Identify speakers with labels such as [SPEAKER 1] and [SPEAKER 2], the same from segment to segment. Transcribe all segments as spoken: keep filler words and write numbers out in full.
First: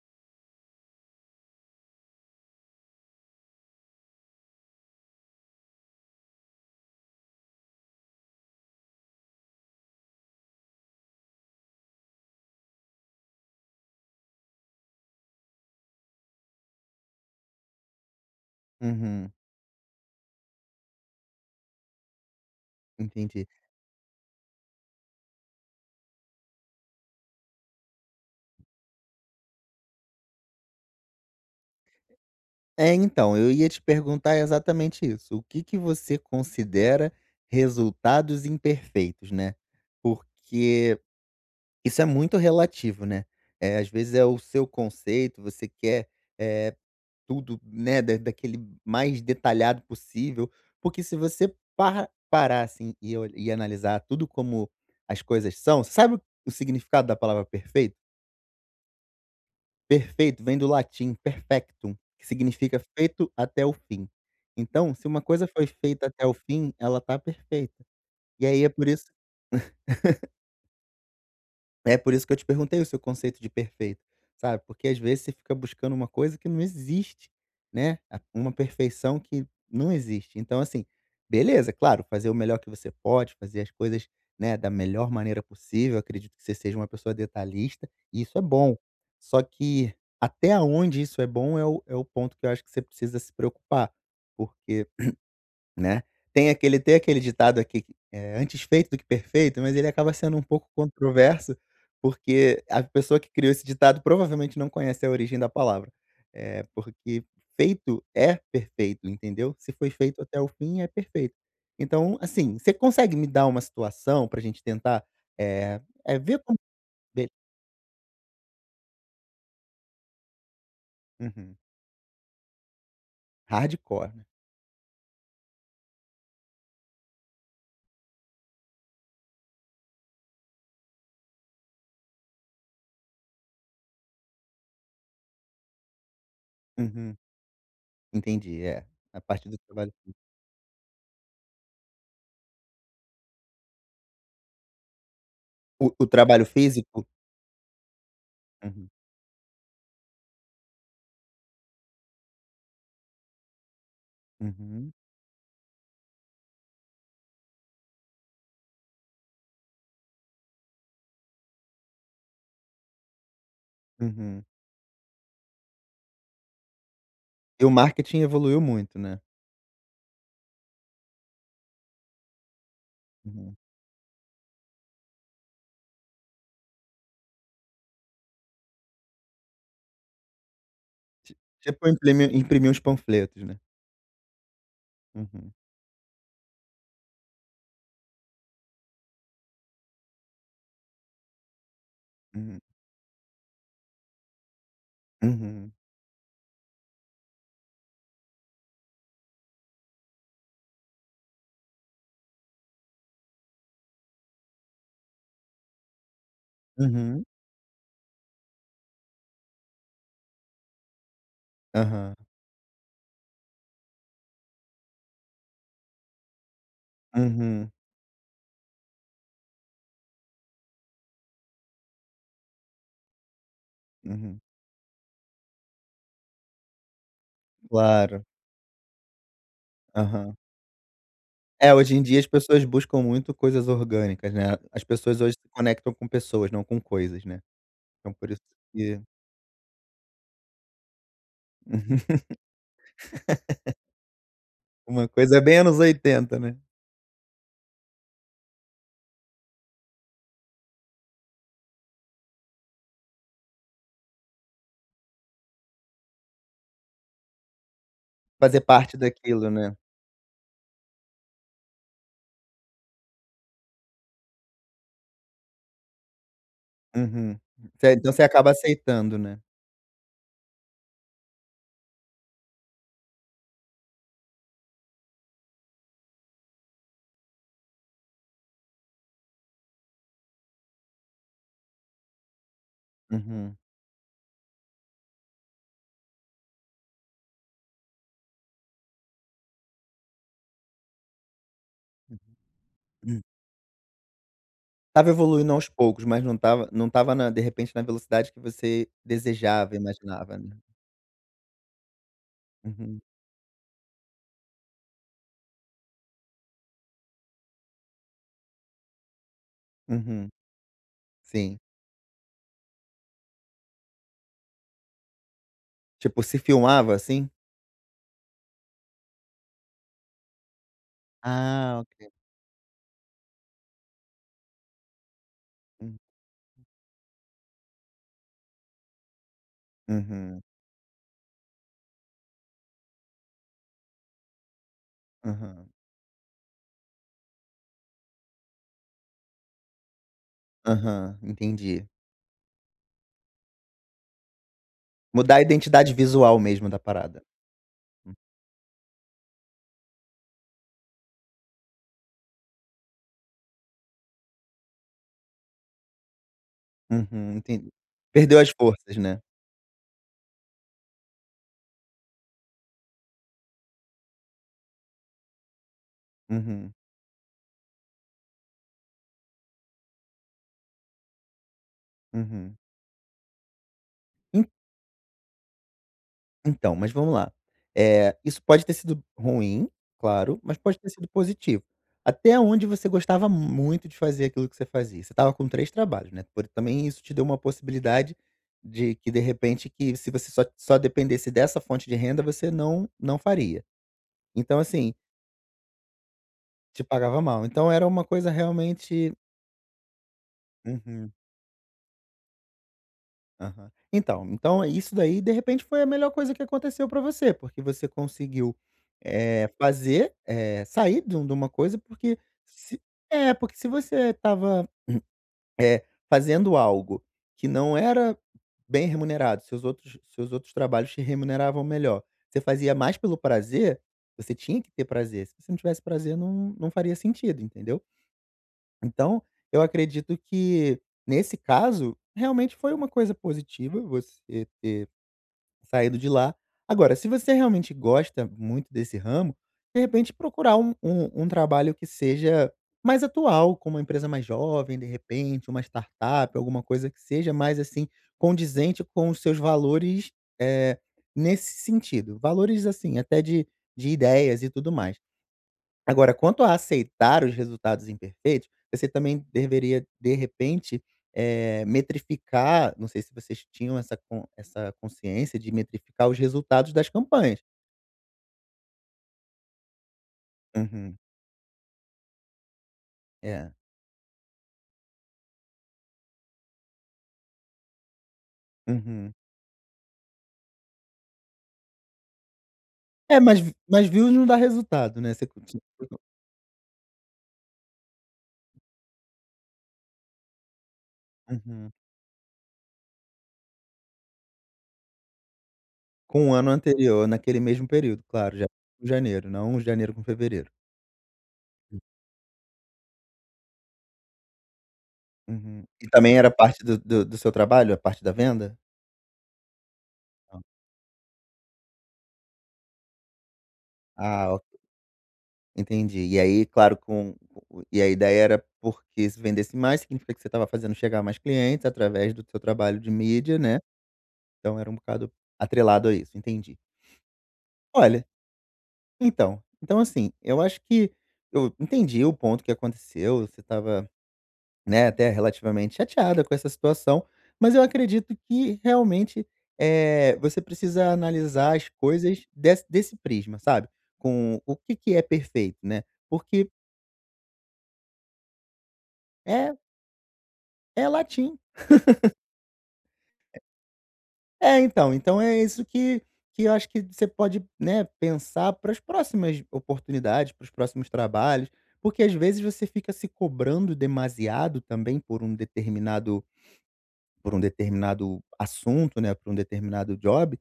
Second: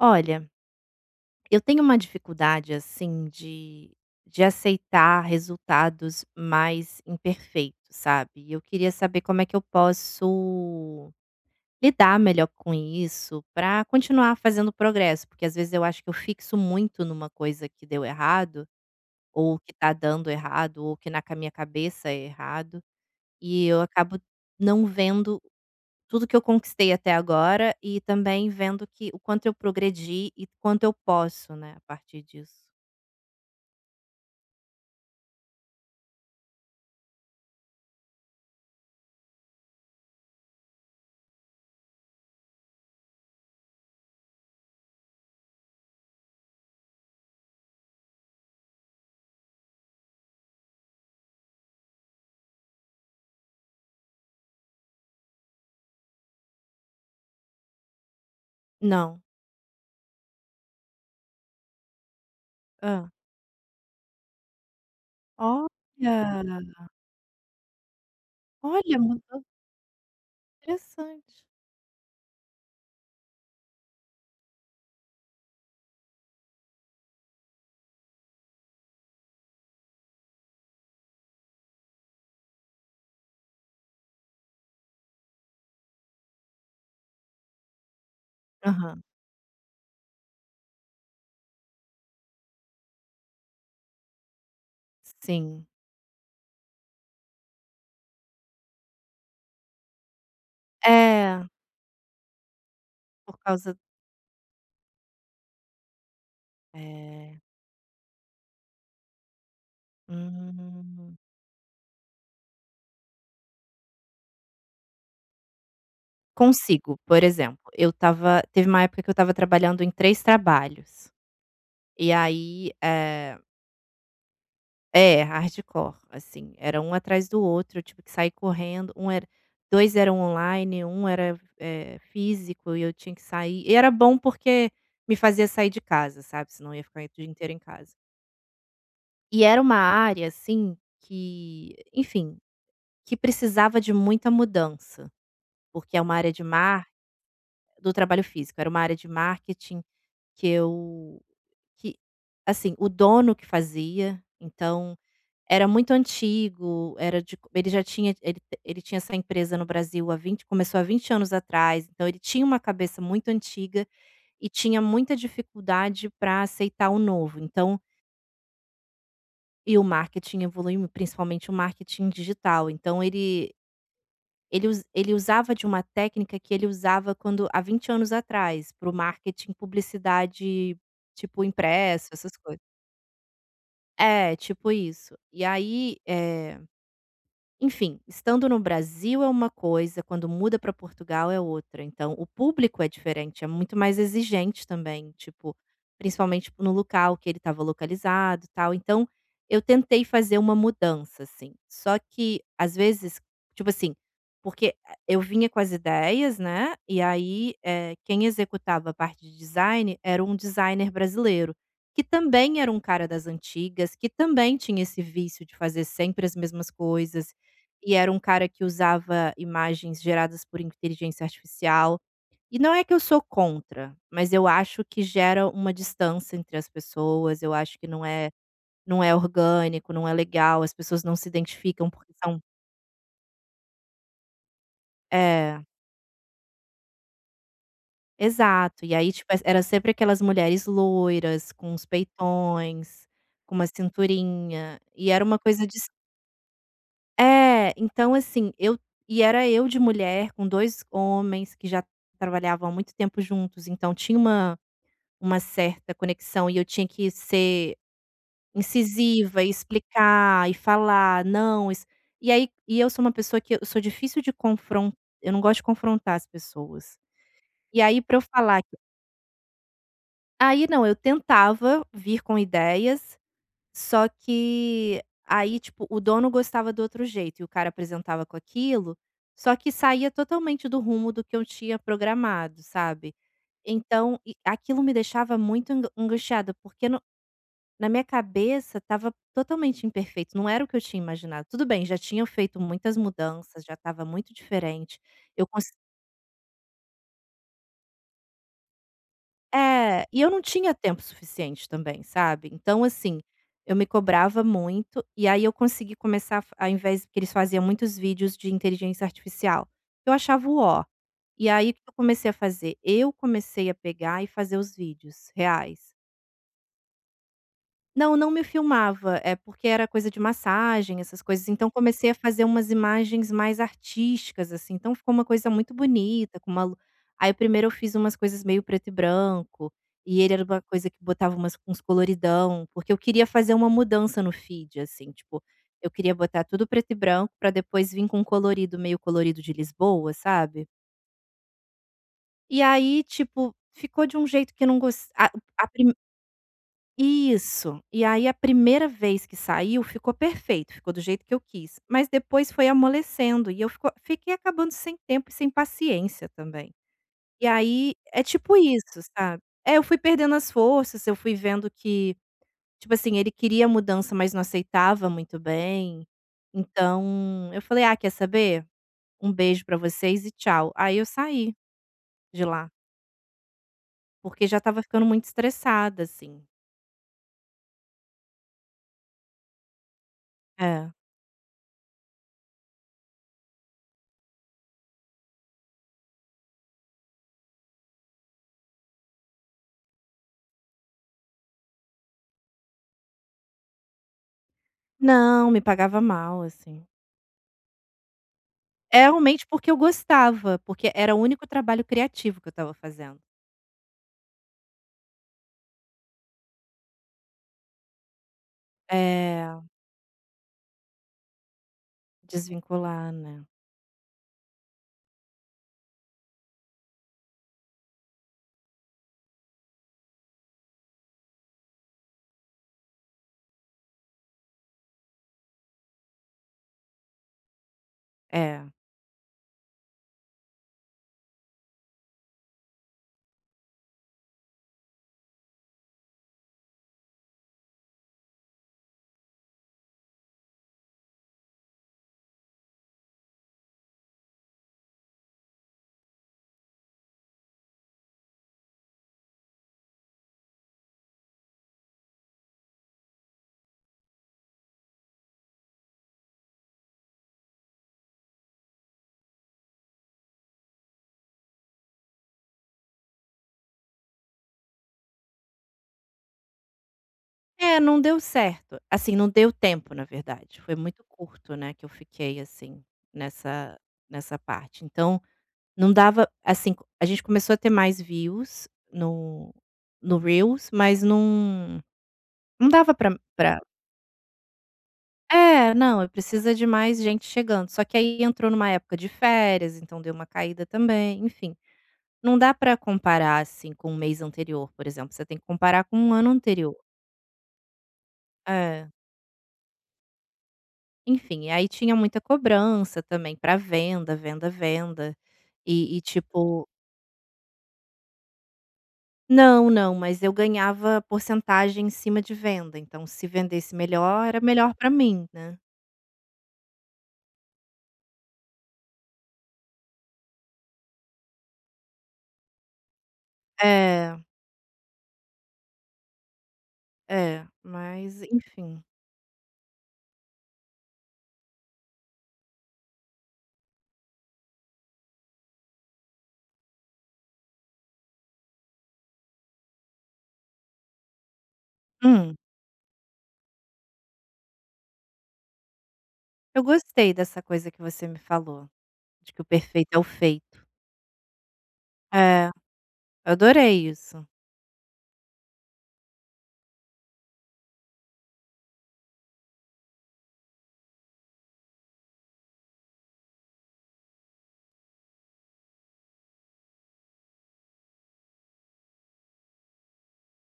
[SPEAKER 1] Olha, eu tenho uma dificuldade, assim, de de aceitar resultados mais imperfeitos, sabe. E eu queria saber como é que eu posso lidar melhor com isso para continuar fazendo progresso, porque às vezes eu acho que eu fixo muito numa coisa que deu errado,
[SPEAKER 2] Uhum,
[SPEAKER 1] ou que tá dando errado, ou que na ca minha cabeça é errado,
[SPEAKER 2] entendi.
[SPEAKER 1] e eu acabo não vendo tudo que eu conquistei até agora e também vendo que o quanto eu progredi e quanto eu posso, né, a partir disso.
[SPEAKER 2] É, então, eu ia te perguntar exatamente isso. O que que você considera resultados imperfeitos, né? Porque isso é muito relativo, né? É, às vezes é o seu conceito, você quer é, tudo, né, da, daquele mais detalhado possível. Porque se você par, parar assim e, ol- e analisar tudo como as coisas são, sabe o o significado da palavra perfeito?
[SPEAKER 1] Não.
[SPEAKER 2] Perfeito vem do latim perfectum, que significa
[SPEAKER 1] Hã.
[SPEAKER 2] feito até o fim. Então, se uma coisa foi feita
[SPEAKER 1] Olha,
[SPEAKER 2] até o fim, ela tá perfeita. E aí é por
[SPEAKER 1] olha,
[SPEAKER 2] isso
[SPEAKER 1] mudou. Interessante.
[SPEAKER 2] é por isso que eu te perguntei o seu conceito de perfeito, sabe, porque às vezes você fica buscando uma coisa que não existe, né, a uma perfeição que não existe. Então assim, beleza, claro, fazer o melhor que você pode, fazer as coisas, né, da melhor maneira possível, acredito que você seja uma pessoa detalhista, e isso é bom.
[SPEAKER 1] Aham,
[SPEAKER 2] Só que até onde isso é bom é o é o ponto que eu acho que você precisa se preocupar. Porque
[SPEAKER 1] sim.
[SPEAKER 2] né. Tem aquele tem aquele ditado aqui que, eh, "antes feito do que perfeito", mas ele acaba sendo um pouco
[SPEAKER 1] É,
[SPEAKER 2] controverso, porque a pessoa que
[SPEAKER 1] por
[SPEAKER 2] criou esse
[SPEAKER 1] causa
[SPEAKER 2] ditado provavelmente não conhece a origem da palavra. Eh, porque
[SPEAKER 1] é.
[SPEAKER 2] feito é perfeito, entendeu? Se foi feito até o fim, é
[SPEAKER 1] Hum.
[SPEAKER 2] perfeito. Então, assim, você consegue me dar uma situação pra gente tentar, é eh, é, ver como
[SPEAKER 1] Consigo, por
[SPEAKER 2] ver.
[SPEAKER 1] exemplo, eu estava teve uma época que eu estava trabalhando em três trabalhos,
[SPEAKER 2] Uhum.
[SPEAKER 1] e aí, eh
[SPEAKER 2] Hardcore, né.
[SPEAKER 1] é, hardcore, assim, era um atrás do outro, eu tive que sair correndo, um era dois eram online, um era, eh, físico e eu tinha que sair e era bom porque me fazia sair de casa, sabe, senão eu ia ficar o
[SPEAKER 2] Uhum.
[SPEAKER 1] dia inteiro em casa.
[SPEAKER 2] Entendi, é. A
[SPEAKER 1] E
[SPEAKER 2] parte do
[SPEAKER 1] era uma
[SPEAKER 2] trabalho físico.
[SPEAKER 1] área, assim, que, enfim, que precisava de muita mudança,
[SPEAKER 2] O
[SPEAKER 1] porque é
[SPEAKER 2] o
[SPEAKER 1] uma área de
[SPEAKER 2] trabalho
[SPEAKER 1] mar
[SPEAKER 2] físico?
[SPEAKER 1] do trabalho físico, era uma
[SPEAKER 2] Uhum.
[SPEAKER 1] área de marketing que eu que, assim, o dono que fazia,
[SPEAKER 2] Uhum.
[SPEAKER 1] então era muito antigo, era de co ele já tinha ele te- ele tinha essa empresa no Brasil há vinte começou há vinte anos atrás, então ele tinha uma cabeça muito antiga
[SPEAKER 2] Uhum.
[SPEAKER 1] e tinha muita dificuldade para aceitar o novo,
[SPEAKER 2] E o
[SPEAKER 1] então
[SPEAKER 2] marketing evoluiu muito, né.
[SPEAKER 1] e o marketing evolui mui principalmente o marketing digital, então ele
[SPEAKER 2] Uhum.
[SPEAKER 1] ele us ele usava de uma técnica que ele usava quando há vinte anos atrás, para o marketing publicidade,
[SPEAKER 2] Ti
[SPEAKER 1] tipo,
[SPEAKER 2] tipo
[SPEAKER 1] impresso,
[SPEAKER 2] imprimir
[SPEAKER 1] essas coisas.
[SPEAKER 2] imprimir uns panfletos, né.
[SPEAKER 1] É, tipo isso. E
[SPEAKER 2] Uhum,
[SPEAKER 1] aí, eh. Enfim, estando no Brasil é uma coisa, quando muda para Portugal é outra. Então, o
[SPEAKER 2] uhum,
[SPEAKER 1] público é diferente, é muito mais exigente também, tipo,
[SPEAKER 2] uhum,
[SPEAKER 1] principalmente tipo, no local que ele estava localizado, e tal. Então, eu tentei fazer uma mudança, assim. Só que às vezes, tipo assim, porque a eu vinha com as ideias, né, e
[SPEAKER 2] uhum,
[SPEAKER 1] aí, eh, quem executava a parte de design era um designer brasileiro, que
[SPEAKER 2] aham,
[SPEAKER 1] também era um cara das antigas, que também tinha esse vício de fazer sempre as mesmas coisas.
[SPEAKER 2] uhum,
[SPEAKER 1] E era um cara que usava imagens geradas por inteligência artificial. E não é que eu sou contra, mas
[SPEAKER 2] uhum.
[SPEAKER 1] eu acho que gera uma distância entre as pessoas, eu acho que não
[SPEAKER 2] Claro,
[SPEAKER 1] é não é orgânico, não é
[SPEAKER 2] aham.
[SPEAKER 1] legal, as pessoas não se
[SPEAKER 2] É,
[SPEAKER 1] identificam
[SPEAKER 2] hoje em
[SPEAKER 1] porque
[SPEAKER 2] dia as
[SPEAKER 1] são
[SPEAKER 2] pessoas buscam muito coisas orgânicas, né. As pessoas hoje se
[SPEAKER 1] é,
[SPEAKER 2] conectam com pessoas, não com coisas, né. Então por isso
[SPEAKER 1] exato. E
[SPEAKER 2] que
[SPEAKER 1] aí, tipo, é, era sempre aquelas mulheres loiras, com os peitões, com uma cinturinha,
[SPEAKER 2] uma
[SPEAKER 1] e era uma
[SPEAKER 2] coisa é bem
[SPEAKER 1] coisa de
[SPEAKER 2] anos oitenta, né.
[SPEAKER 1] é, então assim, eu e era eu de mulher com dois homens que já trabalhavam há muito tempo juntos, então tinha uma uma certa conexão e eu tinha que ser
[SPEAKER 2] Fazer parte
[SPEAKER 1] incisiva e
[SPEAKER 2] daquilo, né.
[SPEAKER 1] explicar e falar: "Não, isso". E aí e eu sou uma pessoa que eu sou difícil de confron eu não gosto de confrontar as pessoas.
[SPEAKER 2] Uhum.
[SPEAKER 1] E
[SPEAKER 2] Você
[SPEAKER 1] aí
[SPEAKER 2] então
[SPEAKER 1] pra eu
[SPEAKER 2] você acaba
[SPEAKER 1] falar que
[SPEAKER 2] aceitando, né.
[SPEAKER 1] aí não, eu tentava vir com ideias. Só que aí, tipo, o dono gostava do outro jeito e o cara apresentava com aquilo, só que saía totalmente do rumo do que eu tinha programado, sabe.
[SPEAKER 2] Uhum.
[SPEAKER 1] Então e aquilo me deixava muito angu angustiada, porque no na minha cabeça estava totalmente imperfeito, não era o que eu tinha imaginado. Tudo bem, já tinha feito muitas mudanças, já estava muito diferente,
[SPEAKER 2] Tava
[SPEAKER 1] eu
[SPEAKER 2] evoluindo aos poucos, mas não tava, não tava na de repente, na velocidade que você desejava,
[SPEAKER 1] é, e eu
[SPEAKER 2] imaginava,
[SPEAKER 1] não
[SPEAKER 2] né.
[SPEAKER 1] tinha tempo suficiente também, sabe. Então
[SPEAKER 2] Uhum,
[SPEAKER 1] assim, eu me cobrava muito, e aí eu consegui começar a fa ao invés porque eles faziam muitos vídeos de inteligência artificial, eu
[SPEAKER 2] uhum,
[SPEAKER 1] achava o ó. E
[SPEAKER 2] sim.
[SPEAKER 1] aí o que eu comecei a fazer? Eu comecei a pegar e fazer os vídeos reais.
[SPEAKER 2] Tipo, se filmava, assim?
[SPEAKER 1] Não, não me filmava, é porque era coisa de massagem, essas coisas, então
[SPEAKER 2] Ah,
[SPEAKER 1] comecei
[SPEAKER 2] ok.
[SPEAKER 1] a fazer umas imagens mais artísticas, assim, então ficou uma coisa muito
[SPEAKER 2] Hum,
[SPEAKER 1] bonita, com uma lu aí primeiro eu fiz umas coisas meio preto e branco, e ele
[SPEAKER 2] uhum,
[SPEAKER 1] era uma coisa que botava umas uns coloridão, porque eu queria fazer uma mudança no feed, assim, tipo,
[SPEAKER 2] aham,
[SPEAKER 1] eu queria botar tudo preto e branco para depois vir com um colorido, meio colorido de Lisboa, sabe.
[SPEAKER 2] aham, entendi.
[SPEAKER 1] E aí, tipo, ficou de um jeito que eu não gos
[SPEAKER 2] Mudar a identidade visual mesmo da parada.
[SPEAKER 1] isso. E aí a primeira vez que saiu ficou perfeito, ficou do jeito que eu quis, mas depois foi amolecendo e eu fico fiquei acabando sem tempo e sem paciência também.
[SPEAKER 2] Uhum,
[SPEAKER 1] E
[SPEAKER 2] entendi.
[SPEAKER 1] aí é
[SPEAKER 2] Perdeu as
[SPEAKER 1] tipo
[SPEAKER 2] forças,
[SPEAKER 1] isso,
[SPEAKER 2] né.
[SPEAKER 1] sabe. É, eu fui perdendo as forças, eu fui vendo que, tipo assim, ele queria mudança, mas não aceitava muito bem.
[SPEAKER 2] Uhum,
[SPEAKER 1] Então eu falei: "Ah, quer saber? Um beijo pra vocês e tchau". Aí eu saí de
[SPEAKER 2] uhum.
[SPEAKER 1] lá, porque já estava ficando muito estressada, assim.
[SPEAKER 2] Então, mas vamos lá. Eh, isso pode ter sido ruim, claro, mas pode
[SPEAKER 1] É.
[SPEAKER 2] ter sido positivo. Até onde você gostava muito de fazer aquilo que você fazia? Você estava com três trabalhos, né, por também isso te deu uma possibilidade de que, de repente, que se você só só dependesse dessa fonte de renda, você não não faria. Então, assim,
[SPEAKER 1] Não, me pagava mal,
[SPEAKER 2] te
[SPEAKER 1] assim.
[SPEAKER 2] pagava mal. Então era uma coisa
[SPEAKER 1] É
[SPEAKER 2] realmente.
[SPEAKER 1] realmente porque eu gostava, porque
[SPEAKER 2] Uhum.
[SPEAKER 1] era o único trabalho criativo que eu estava fazendo.
[SPEAKER 2] Aham. Então então isso daí, de repente, foi a melhor coisa que aconteceu pra você, porque você conseguiu, eh,
[SPEAKER 1] É,
[SPEAKER 2] fazer, eh, sair de um de uma coisa, porque se
[SPEAKER 1] desvincular,
[SPEAKER 2] é,
[SPEAKER 1] né.
[SPEAKER 2] porque se você estava, eh, fazendo algo que não era bem remunerado, seus outros seus outros trabalhos te remuneravam melhor, você fazia mais pelo prazer, você tinha que ter prazer, se você não tivesse prazer não não faria sentido, entendeu?
[SPEAKER 1] É.
[SPEAKER 2] Então, eu acredito que, nesse caso, realmente foi uma coisa positiva você ter Saído de lá. Agora, se você realmente gosta muito desse ramo, de repente procurar um um um trabalho que seja mais atual, com uma empresa mais jovem, de repente, uma startup, alguma coisa que seja mais, assim, condizente com os seus valores, eh, nesse sentido. Valores, assim, até de de ideias e tudo mais. Agora, quanto a aceitar os resultados imperfeitos, você também deveria, de repente, eh, metrificar não sei se vocês tinham essa con essa consciência de metrificar os resultados das campanhas.
[SPEAKER 1] É, não deu certo. Assim, não deu tempo, na verdade. Foi
[SPEAKER 2] Uhum.
[SPEAKER 1] muito curto, né, que eu fiquei, assim,
[SPEAKER 2] É.
[SPEAKER 1] nessa nessa parte. Então, não dava assim, co- a gente começou a ter mais views
[SPEAKER 2] Uhum.
[SPEAKER 1] no no Reels, mas não não dava pra
[SPEAKER 2] É, mas v
[SPEAKER 1] pra
[SPEAKER 2] mas views não dá resultado, né, você continua-
[SPEAKER 1] é, não, precisa de mais gente chegando. Só que aí entrou numa época de férias, então deu uma caída também, enfim.
[SPEAKER 2] Uhum.
[SPEAKER 1] Não dá pra comparar, assim, com o mês anterior, por exemplo, você tem que comparar com o
[SPEAKER 2] Com
[SPEAKER 1] ano
[SPEAKER 2] o ano
[SPEAKER 1] anterior.
[SPEAKER 2] anterior, naquele mesmo período, claro, ja
[SPEAKER 1] É.
[SPEAKER 2] janeiro, não janeiro com fevereiro.
[SPEAKER 1] Enfim, aí tinha muita cobrança também pra venda, venda, venda,
[SPEAKER 2] Uhum. E
[SPEAKER 1] e e
[SPEAKER 2] também era parte
[SPEAKER 1] tipo
[SPEAKER 2] do do do seu trabalho, a parte da venda?
[SPEAKER 1] não, não, mas eu
[SPEAKER 2] Não.
[SPEAKER 1] ganhava porcentagem em cima de venda, então se vendesse melhor, era
[SPEAKER 2] Ah,
[SPEAKER 1] melhor pra mim, né.
[SPEAKER 2] Entendi. E aí, claro, com com e a ideia era porque se vendesse mais, significa que você estava fazendo chegar mais clientes através do seu trabalho de mídia, né,
[SPEAKER 1] É,
[SPEAKER 2] então era um bocado atrelado a isso, entendi.
[SPEAKER 1] é,
[SPEAKER 2] Olha,
[SPEAKER 1] mas enfim.
[SPEAKER 2] então então assim, eu acho que eu entendi o ponto que aconteceu, você estava, né, até relativamente chateada com essa situação, mas eu acredito que realmente, é você precisa analisar as coisas
[SPEAKER 1] Hum.
[SPEAKER 2] des desse prisma, sabe, com o que que é perfeito, né, porque
[SPEAKER 1] Eu gostei dessa coisa que você me falou, de que o
[SPEAKER 2] é
[SPEAKER 1] perfeito é o feito.
[SPEAKER 2] é latim.
[SPEAKER 1] É, eu adorei isso.
[SPEAKER 2] É, então, então é isso que que eu acho que você pode, né, pensar para as próximas oportunidades, para os próximos trabalhos, porque às vezes você fica se cobrando demasiado também por um determinado por um determinado assunto, né, por um determinado job,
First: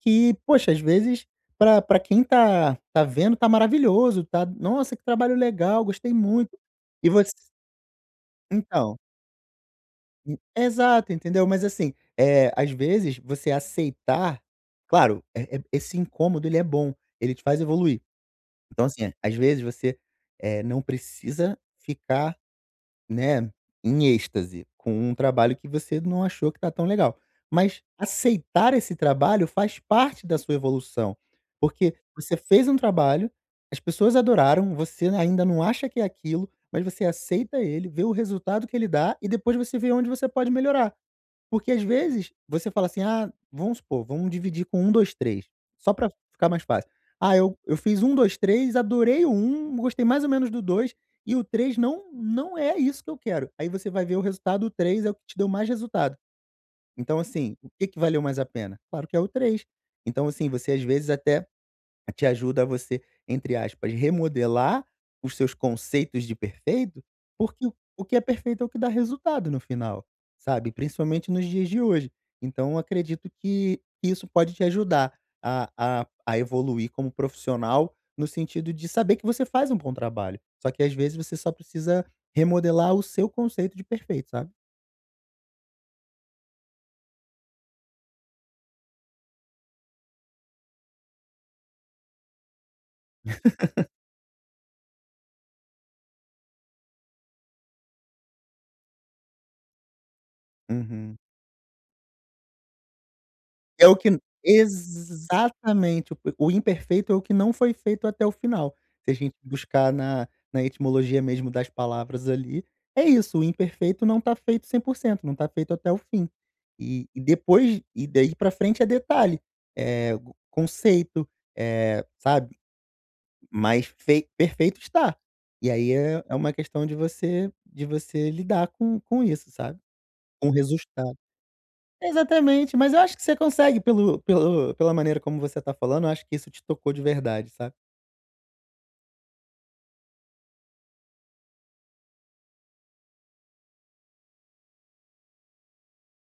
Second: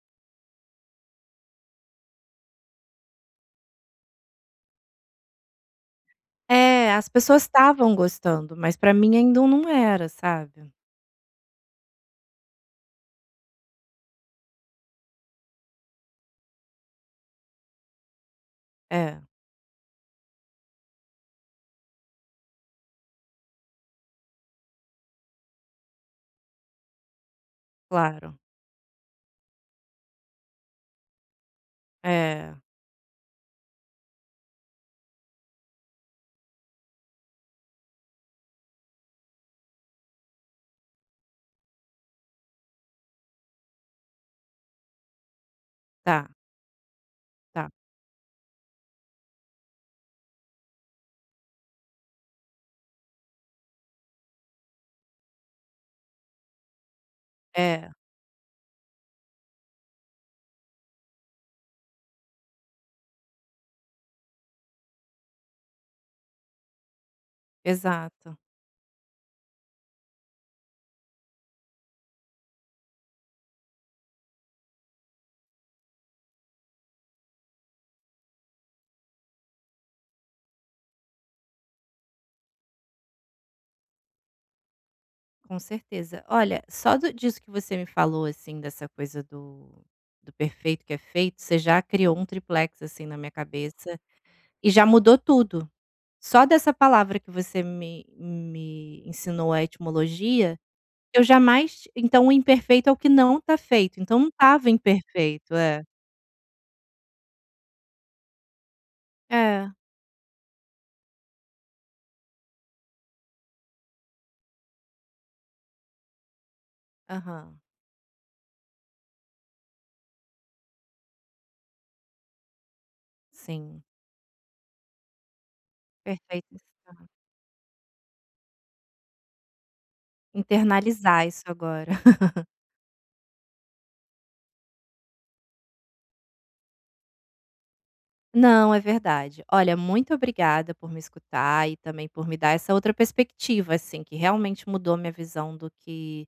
[SPEAKER 2] que, poxa, às vezes para para quem tá tá vendo tá maravilhoso, tá, nossa, que trabalho legal, gostei muito.
[SPEAKER 1] É, as
[SPEAKER 2] E você
[SPEAKER 1] pessoas estavam gostando, mas pra
[SPEAKER 2] então
[SPEAKER 1] mim ainda um não era,
[SPEAKER 2] e
[SPEAKER 1] sabe.
[SPEAKER 2] Exato, entendeu? Mas assim, é às vezes você aceitar claro, eh eh, esse incômodo ele é bom, ele te faz evoluir. Então assim, é,
[SPEAKER 1] É,
[SPEAKER 2] às vezes você, eh, não precisa ficar, né, em êxtase com um trabalho que você não achou que tá tão legal. Mas
[SPEAKER 1] claro.
[SPEAKER 2] aceitar esse trabalho faz parte da sua evolução, porque você
[SPEAKER 1] É,
[SPEAKER 2] fez um trabalho, as pessoas adoraram, você ainda não acha que é aquilo, mas você aceita ele, vê o resultado que ele dá e depois você vê onde você pode melhorar. Porque às vezes você fala assim: "Ah, vamos supor, vamos dividir com um, dois, três só pra
[SPEAKER 1] tá,
[SPEAKER 2] ficar mais fácil. Ah, eu
[SPEAKER 1] tá.
[SPEAKER 2] eu fiz um, dois, três, adorei o um, gostei mais ou menos do dois e o três não não é isso que eu quero". Aí você vai ver o resultado, o três é o que te deu mais resultado. Então assim, o que
[SPEAKER 1] É,
[SPEAKER 2] que valeu mais a pena? Claro que é o três. Então assim, você às vezes até te ajuda a você, entre aspas, "remodelar" os seus conceitos de perfeito, porque o o que é
[SPEAKER 1] exato,
[SPEAKER 2] perfeito é o que dá resultado no final, sabe, principalmente nos dias de hoje. Então eu acredito que isso pode te ajudar a a a evoluir como profissional, no sentido de saber que você faz um bom trabalho, só que às vezes você só precisa remodelar o seu conceito de perfeito, sabe.
[SPEAKER 1] com certeza. Olha, só do disso que você me falou, assim, dessa coisa do do perfeito que é feito, você já criou um triplex, assim, na minha cabeça e já mudou tudo. Só dessa palavra que você me me ensinou a etimologia,
[SPEAKER 2] Uhum.
[SPEAKER 1] eu jamais então o imperfeito é o que não tá
[SPEAKER 2] É o
[SPEAKER 1] feito, então
[SPEAKER 2] que
[SPEAKER 1] não estava imperfeito. É.
[SPEAKER 2] exatamente, o o imperfeito é o que não foi feito até o final. Se a gente
[SPEAKER 1] É,
[SPEAKER 2] buscar na na etimologia mesmo das palavras ali, é isso, o imperfeito não tá feito cem por cento, não tá feito até o fim. E e
[SPEAKER 1] aham.
[SPEAKER 2] depois e daí pra frente é detalhe, é go- conceito, eh, sabe?
[SPEAKER 1] Sim,
[SPEAKER 2] Mas fei perfeito está. E aí é é uma
[SPEAKER 1] perfeito.
[SPEAKER 2] questão de você de você lidar com com isso, sabe, com o resultado.
[SPEAKER 1] Internalizar isso agora.
[SPEAKER 2] Exatamente, mas eu acho que você consegue pelo pelo pela maneira como você está falando, eu acho que isso te tocou de verdade, sabe.
[SPEAKER 1] Não, é verdade. Olha, muito obrigada por me escutar e também por me dar essa outra perspectiva, assim, que realmente mudou minha visão do que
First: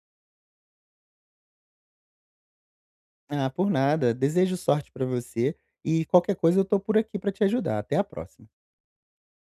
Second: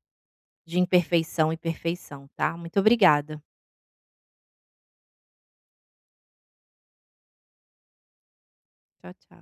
[SPEAKER 1] de imperfeição e perfeição, tá? Muito obrigada.
[SPEAKER 2] Ah, por nada, desejo sorte pra você e qualquer coisa eu estou por aqui pra te ajudar. Até a próxima.
[SPEAKER 1] Tchau, tchau.